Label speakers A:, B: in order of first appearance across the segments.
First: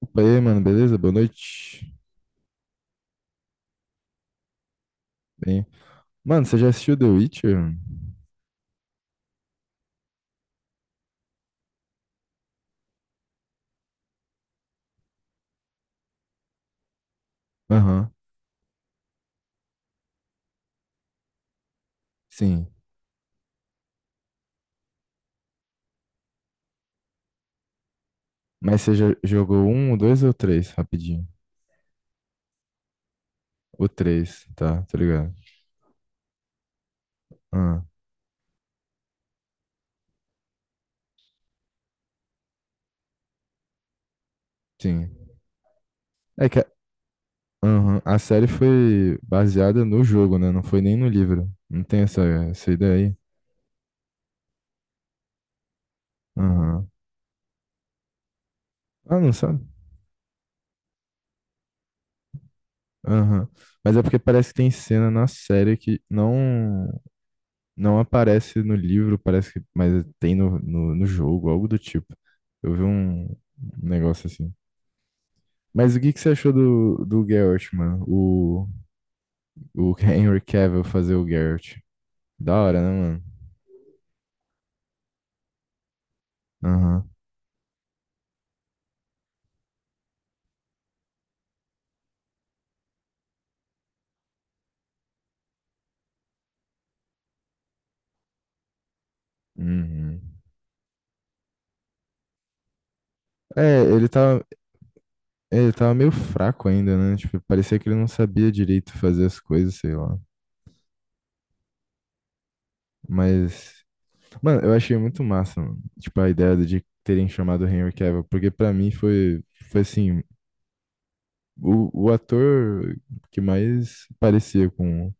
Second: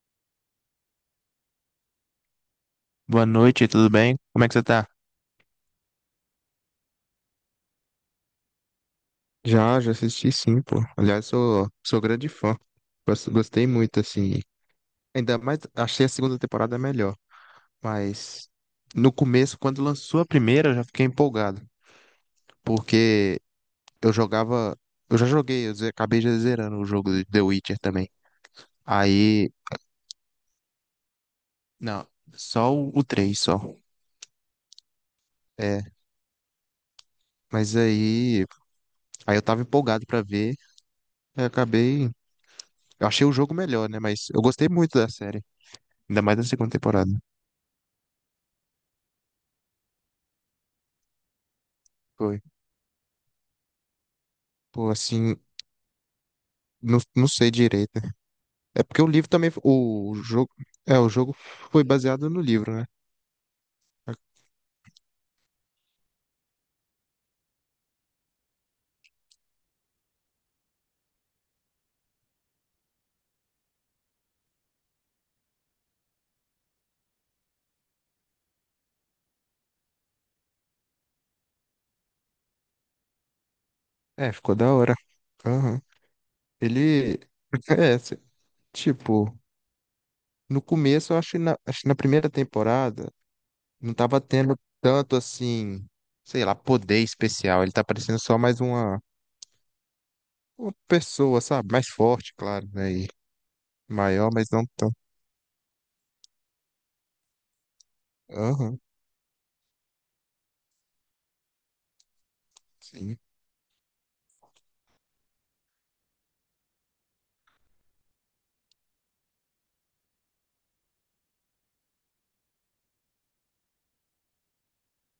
A: Opa, e aí, mano, beleza? Boa noite.
B: Boa noite, tudo bem? Como é que você tá?
A: Bem, mano, você já assistiu The Witcher?
B: Já assisti sim, pô. Aliás, sou grande fã. Gostei muito, assim. Ainda mais, achei a segunda temporada melhor.
A: Aham,
B: Mas no começo, quando lançou a primeira, eu já fiquei empolgado.
A: sim.
B: Porque eu jogava. Eu já joguei, acabei já zerando o jogo de The Witcher também.
A: Mas você já
B: Aí.
A: jogou o dois ou o três? Rapidinho.
B: Não, só o 3, só.
A: O três, tá, tá ligado?
B: É, mas
A: Ah,
B: aí. Aí eu tava empolgado pra ver. Aí eu acabei. Eu achei o jogo melhor, né? Mas eu gostei muito da
A: sim.
B: série. Ainda mais na
A: É que a,
B: segunda temporada.
A: aham, a série foi baseada no jogo, né? Não foi nem no livro. Não tem
B: Foi.
A: essa ideia aí?
B: Pô, assim,
A: Aham.
B: não sei direito. É porque o
A: Ah,
B: livro
A: não
B: também.
A: sabe?
B: O jogo. É, o jogo foi baseado no livro, né?
A: Aham. Mas é porque parece que tem cena na série que não. Não aparece no livro, parece que, mas tem no jogo, algo do tipo. Eu vi um negócio assim. Mas o que que você achou do Geralt, mano? O Henry Cavill fazer o Geralt. Da hora, né, mano?
B: É, ficou da hora. Aham.
A: Aham.
B: Ele. É, tipo, no começo eu acho que na primeira temporada não tava tendo tanto assim, sei lá, poder especial. Ele tá parecendo só mais uma,
A: Uhum.
B: uma pessoa, sabe? Mais forte, claro, né? E
A: É, ele
B: maior,
A: tava,
B: mas não tão.
A: Ele tava meio fraco ainda, né? Tipo, parecia que ele não sabia
B: Aham,
A: direito fazer as coisas, sei lá.
B: sim.
A: Mas, mano, eu achei muito massa, mano. Tipo, a ideia de terem chamado Henry Cavill, porque pra mim foi assim. O ator que mais parecia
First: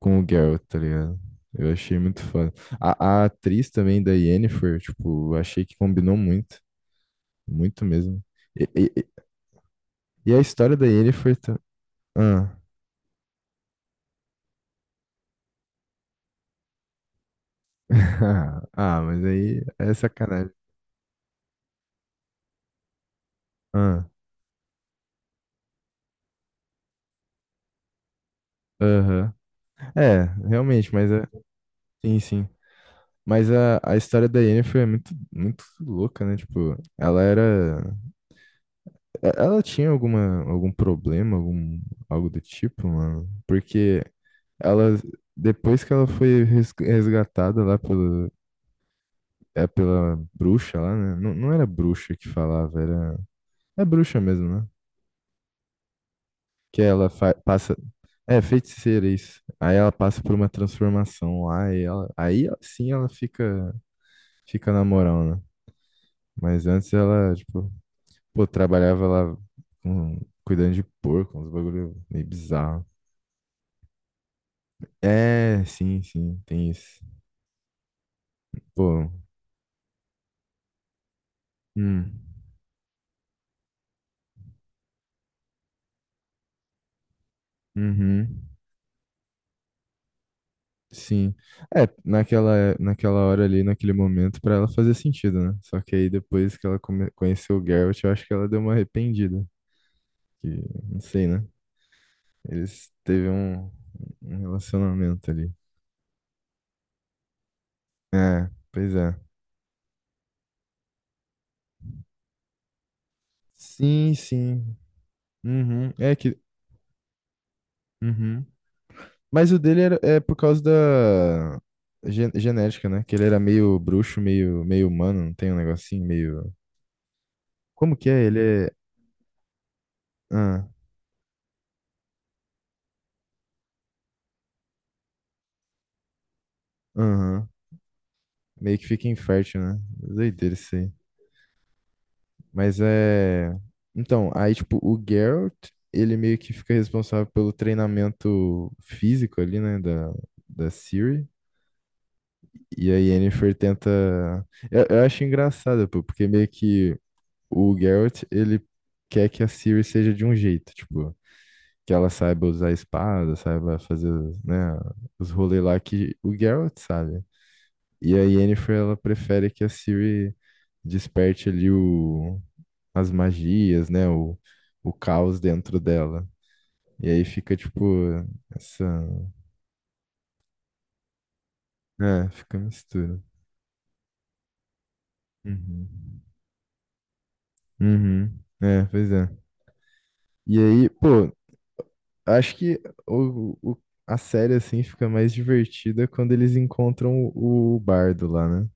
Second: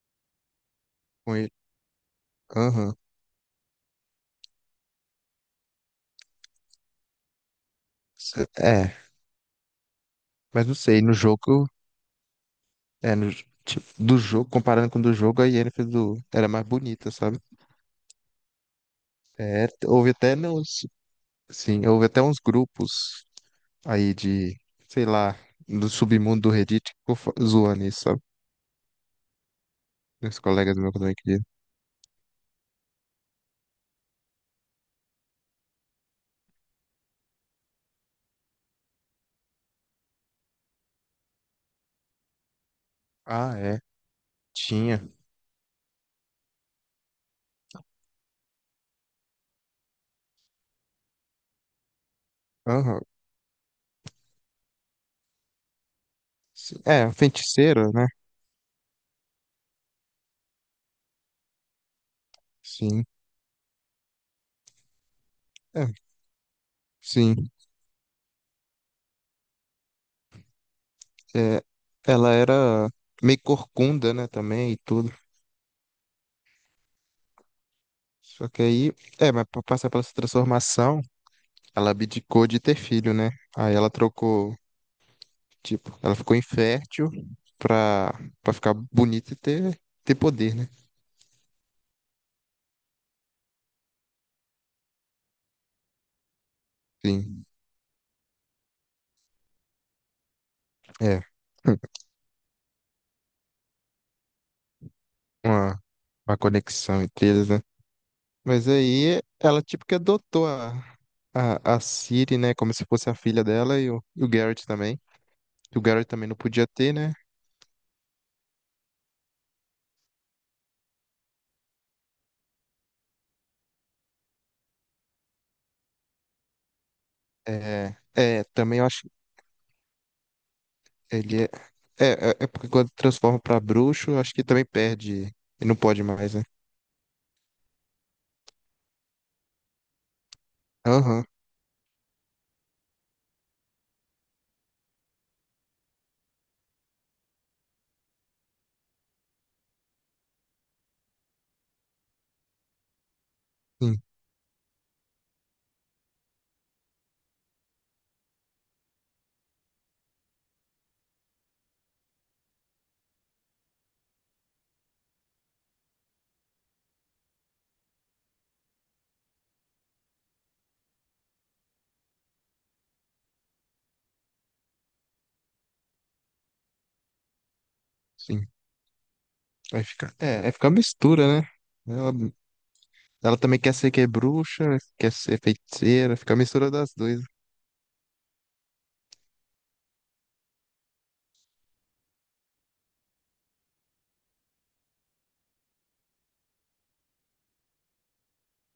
A: com o Geralt, tá ligado?
B: Com ele.
A: Eu achei muito foda.
B: Aham.
A: A atriz também da Yennefer, tipo, eu achei que combinou muito. Muito mesmo. E, e-
B: É,
A: e- e a
B: mas não
A: história da
B: sei, no
A: Yennefer... ta-
B: jogo,
A: Ah.
B: é, no, tipo, do jogo, comparando com o do jogo, a Yennefer do, era mais bonita, sabe?
A: Ah, mas aí
B: É,
A: é sacanagem.
B: sim, houve até uns grupos
A: Ah,
B: aí de, sei lá, do submundo do Reddit que ficou zoando isso, sabe?
A: aham. É,
B: Meus colegas meus
A: realmente, mas
B: também
A: é,
B: queriam.
A: sim, sim. Mas a história da Yennefer é muito, muito louca, né? Tipo, ela era. É, ela tinha alguma, algum problema, algum, algo do tipo, mano?
B: Ah, é,
A: Porque ela,
B: tinha.
A: depois que ela foi res- resgatada lá pela, é, pela bruxa lá, né? Não, não era bruxa que falava,
B: Aham.
A: era... É bruxa mesmo, né?
B: Sim.
A: Que ela
B: É,
A: fa- passa...
B: feiticeira, né?
A: É, feiticeira, isso. Aí ela passa por uma transformação lá e ela... Aí sim
B: Sim,
A: ela fica, fica na moral, né?
B: é,
A: Mas antes ela,
B: sim.
A: tipo, pô, trabalhava lá com- cuidando de porco, uns
B: É,
A: bagulho meio
B: ela
A: bizarro.
B: era meio corcunda, né, também e tudo.
A: É, sim, sim, tem isso.
B: Só que aí,
A: Pô,
B: é, mas pra passar pela transformação. Ela
A: hum,
B: abdicou de ter filho, né? Aí ela trocou, tipo, ela ficou infértil pra,
A: uhum,
B: pra ficar bonita e ter poder, né?
A: sim. Naquela hora ali, naquele momento, pra ela fazer sentido, né? Só que aí depois que ela come-
B: Sim,
A: conheceu o Geralt, eu acho que ela deu uma arrependida. Que, não
B: é.
A: sei, né? Eles teve um relacionamento ali.
B: Uma, uma conexão entre eles, né?
A: É,
B: Mas
A: pois é.
B: aí ela, tipo, que adotou a Ciri, né? Como se fosse a filha dela e o,
A: Sim,
B: e o Garrett
A: sim.
B: também. E o
A: Uhum,
B: Garrett
A: é
B: também não
A: que.
B: podia ter, né?
A: Uhum. Mas o dele era, é por causa da gen- genética, né? Que ele era meio bruxo, meio humano, não tem um negocinho meio. Como
B: É,
A: que é? Ele
B: é
A: é.
B: também eu acho que
A: Ah,
B: ele é. É, porque quando transforma pra bruxo, eu acho que também perde. E não pode mais, né?
A: aham. Meio que fica infértil, né? Doideira isso aí.
B: Aham,
A: Mas é. Então, aí, tipo, o Geralt, ele meio que fica responsável pelo treinamento físico ali, né? Da Ciri. E a Yennefer tenta.
B: sim,
A: Eu acho engraçado, pô, porque meio que o Geralt, ele quer que a Ciri seja de um jeito, tipo. Que ela saiba usar a espada, saiba fazer, os, né, os rolês lá que o Geralt sabe. E a Yennefer, ela prefere que a Ciri desperte ali as magias, né, o caos dentro dela. E aí fica, tipo,
B: sim.
A: essa...
B: Vai ficar mistura, né? Ela,
A: É, fica mistura.
B: ela também quer ser que é bruxa, quer ser
A: Uhum.
B: feiticeira, fica a mistura das duas.
A: Uhum. É, pois é. E aí, pô, acho que o, o- a série, assim, fica mais divertida quando eles encontram o bardo lá, né?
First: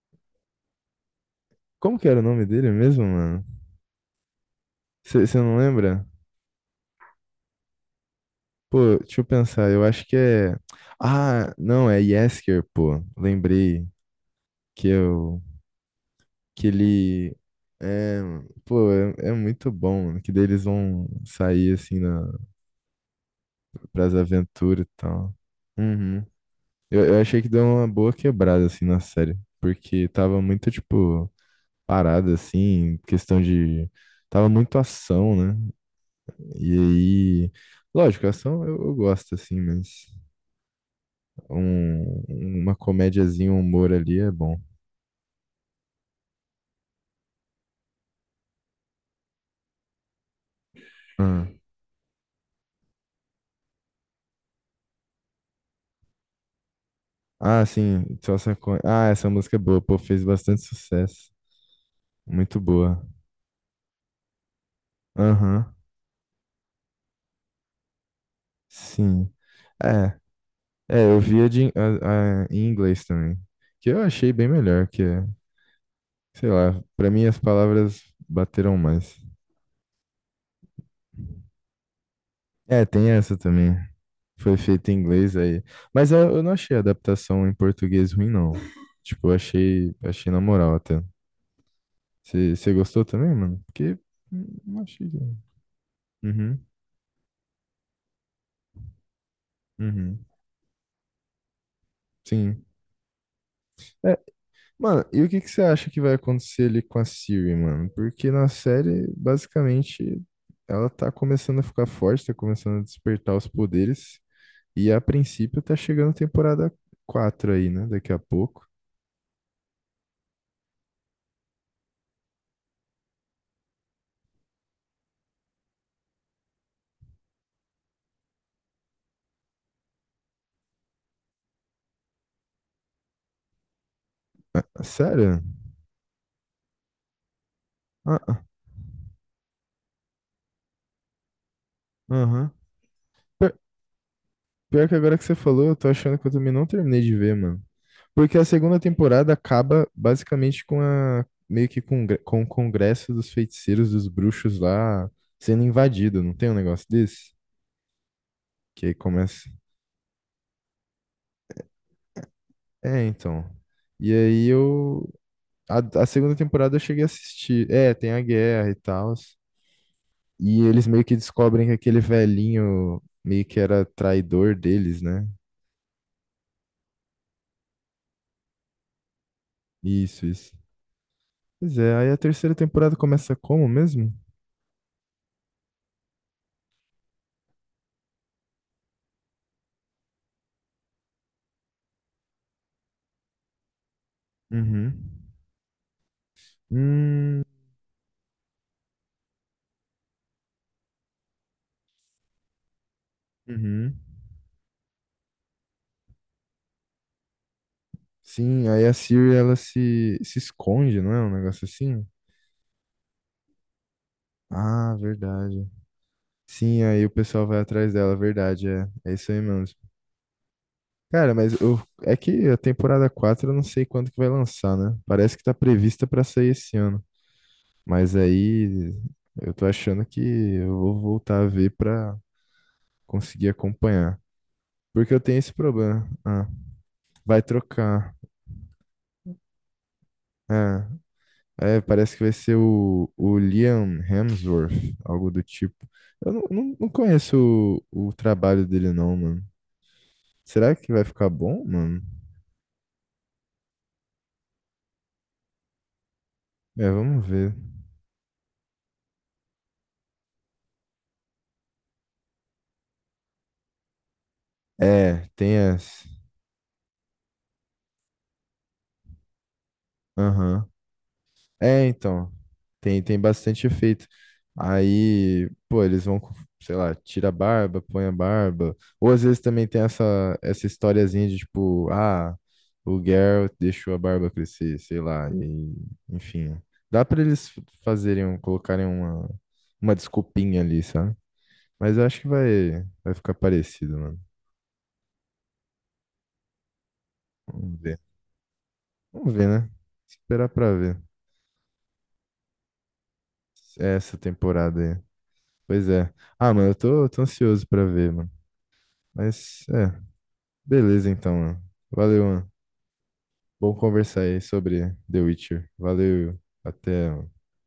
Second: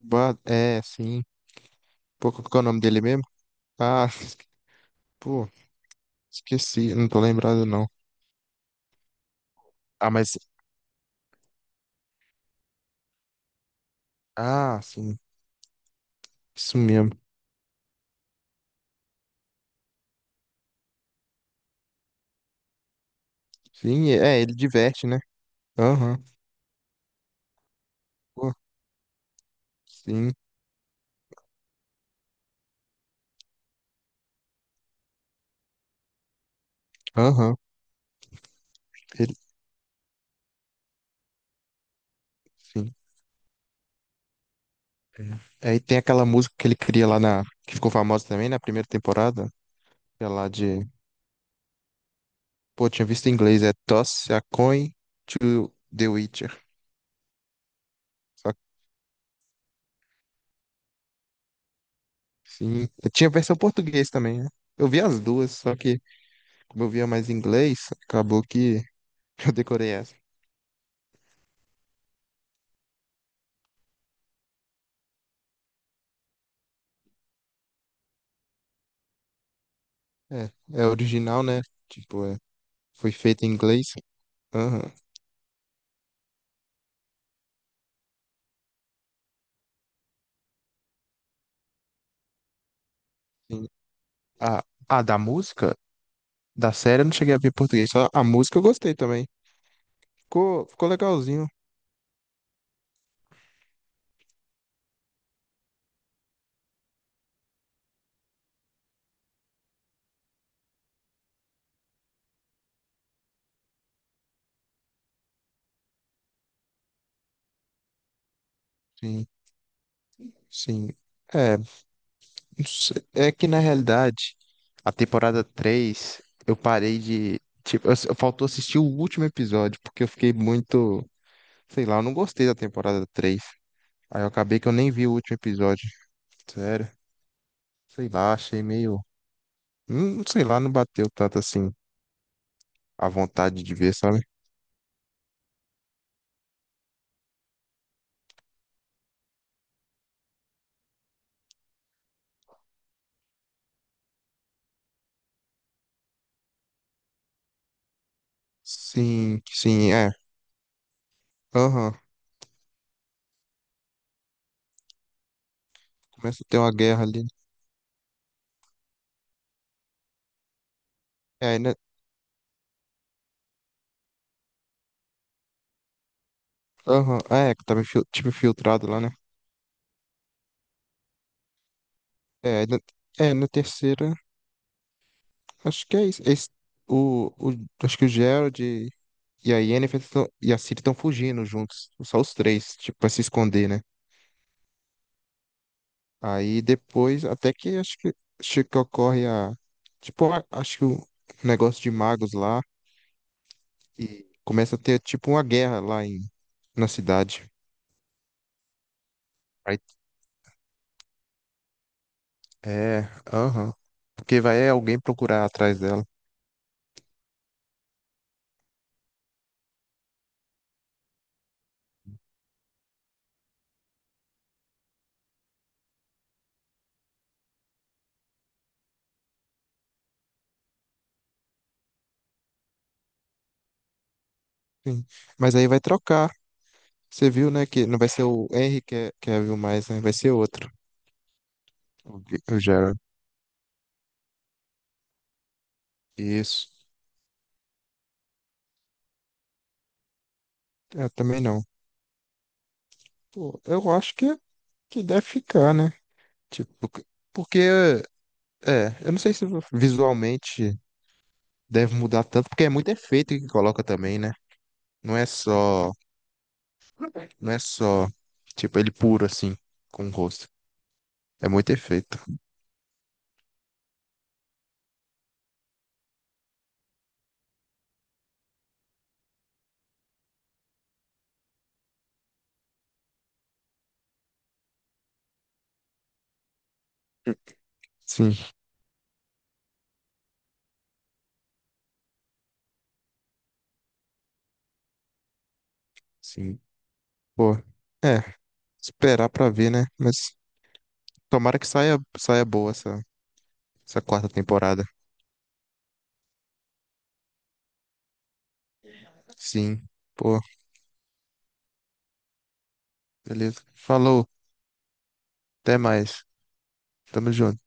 B: É, sim.
A: Como que era o
B: Pô, qual
A: nome
B: que é o
A: dele
B: nome dele
A: mesmo,
B: mesmo?
A: mano?
B: Ah,
A: Você
B: pô,
A: não lembra?
B: esqueci, não tô lembrado não.
A: Pô, deixa eu pensar, eu acho
B: Ah,
A: que
B: mas,
A: é. Ah, não, é Yesker, pô. Lembrei
B: ah,
A: que
B: sim,
A: eu. Que
B: isso mesmo.
A: ele. É, pô, é, é muito bom, mano. Que daí eles vão sair assim na,
B: Sim,
A: pras
B: é, ele
A: aventuras e
B: diverte, né?
A: tal.
B: Aham,
A: Uhum. Eu achei que deu uma boa
B: pô,
A: quebrada assim na série. Porque
B: sim,
A: tava muito, tipo, parada assim, questão de. Tava muito ação, né? E aí,
B: aham,
A: lógico, ação eu gosto,
B: ele,
A: assim, mas um, uma
B: sim.
A: comédiazinha, um humor ali é bom.
B: Aí tem aquela música que ele cria lá que ficou famosa também na primeira temporada, que é lá de,
A: Ah,
B: pô, tinha visto em inglês, é Toss a Coin to the Witcher.
A: ah, sim, só saco... Ah, essa música é boa, pô, fez bastante sucesso. Muito
B: Sim,
A: boa.
B: tinha versão português também, né? Eu vi as duas,
A: Aham,
B: só que como eu via mais inglês, acabou que
A: sim.
B: eu decorei
A: É,
B: essa.
A: é, eu via de, in- a- em inglês também, que eu achei bem melhor, que, é, sei lá, pra mim as palavras bateram mais.
B: É, original, né? Tipo, é,
A: É, tem
B: foi
A: essa
B: feita em
A: também.
B: inglês.
A: Foi feito
B: Aham.
A: em inglês aí. Mas eh, eu não achei a adaptação em português ruim, não. Tipo, eu achei, achei na moral até. Você gostou também, mano?
B: Sim.
A: Porque
B: Ah,
A: não
B: ah,
A: achei.
B: da
A: Não.
B: música?
A: Uhum,
B: Da série eu não cheguei a ver em português, só a música eu gostei também.
A: uhum.
B: Ficou legalzinho.
A: Sim. É, mano, e o que que você acha que vai acontecer ali com a Siri, mano? Porque na série, basicamente, ela tá começando a ficar forte, tá começando a despertar os poderes. E a princípio tá chegando temporada 4 aí, né? Daqui a pouco.
B: Sim, sim. É, não. É que na realidade, a temporada 3 eu parei de. Tipo, eu faltou assistir o último episódio, porque eu fiquei muito. Sei lá, eu não gostei da temporada três. Aí eu acabei que eu
A: Ah,
B: nem vi o último
A: sério?
B: episódio. Sério. Sei
A: Ah,
B: lá,
A: ah,
B: achei meio. Sei lá, não bateu tanto assim
A: aham.
B: a vontade de ver, sabe?
A: Pior que agora que você falou, eu tô achando que eu também não terminei de ver, mano. Porque a segunda temporada acaba basicamente com a meio que com, gre- com o congresso dos feiticeiros, dos bruxos lá sendo invadido, não tem um negócio desse? Que aí
B: Sim,
A: começa.
B: sim, é. Aham.
A: É, então. E aí eu a segunda
B: Começa a ter uma
A: temporada eu
B: guerra
A: cheguei a
B: ali.
A: assistir. É, tem a guerra e tal. E eles meio que
B: É,
A: descobrem que
B: né?
A: aquele velhinho meio que era traidor deles, né?
B: Aham. É, que tava tipo infiltrado lá, né?
A: Isso, isso. Pois é, aí a terceira
B: É,
A: temporada começa
B: na
A: como mesmo?
B: terceira. Acho que é isso. O, o- Acho que o Gerald e a Yennefer e a Ciri estão fugindo juntos. Só os três, tipo, pra se esconder, né?
A: Uhum.
B: Aí depois,
A: Hum,
B: até que acho que ocorre a. Tipo, acho que o negócio de magos lá.
A: uhum.
B: E começa a ter, tipo, uma guerra lá na cidade.
A: Sim, aí a Siri ela se esconde, não é? Um negócio assim?
B: É, aham. Porque vai
A: Ah,
B: alguém procurar
A: verdade.
B: atrás dela.
A: Sim, aí o pessoal vai atrás dela, verdade, é. É isso aí mesmo. Cara, mas eu, é que a temporada 4 eu não sei quando que vai lançar, né? Parece que tá prevista pra sair esse ano. Mas aí eu tô achando que eu vou voltar a ver pra conseguir acompanhar.
B: Sim.
A: Porque eu tenho esse
B: Mas aí vai
A: problema.
B: trocar.
A: Ah,
B: Você
A: vai
B: viu, né? Que não vai
A: trocar.
B: ser o Henry que Cavill mais, né? Vai ser outro.
A: É. É, parece
B: O
A: que vai
B: Ge-
A: ser
B: o Gerald.
A: o Liam Hemsworth, algo do tipo. Eu não,
B: Isso.
A: não, não conheço o trabalho dele, não, mano. Será que vai
B: Eu
A: ficar
B: também não.
A: bom, mano?
B: Pô, eu acho que é que deve ficar, né? Tipo,
A: É,
B: porque,
A: vamos ver.
B: porque, é, eu não sei se visualmente deve mudar tanto, porque é muito efeito que coloca também, né? Não é
A: É, tem
B: só,
A: as.
B: não é só, tipo, ele puro assim, com o rosto.
A: Aham.
B: É muito
A: É,
B: efeito.
A: então, tem, tem bastante efeito. Aí, pô, eles vão, com- sei lá, tira a barba, põe a barba. Ou às vezes também tem essa, essa historiazinha de tipo, ah, o Geralt deixou a barba crescer, sei lá. E, enfim, dá pra eles fazerem,
B: Sim,
A: um- colocarem uma desculpinha ali, sabe? Mas eu acho que vai, vai ficar parecido, mano.
B: sim. Pô,
A: Vamos ver.
B: é, esperar
A: Vamos ver,
B: pra ver,
A: né?
B: né? Mas
A: Esperar pra ver
B: tomara que saia boa essa
A: essa
B: quarta
A: temporada
B: temporada.
A: aí. Pois é. Ah, mano, eu tô, tô ansioso pra ver, mano. Mas
B: Sim,
A: é,
B: pô,
A: beleza então, mano. Valeu, mano.
B: beleza.
A: Bom conversar
B: Falou,
A: aí sobre The Witcher.
B: até mais.
A: Valeu, até.
B: Tamo
A: Mano.
B: junto.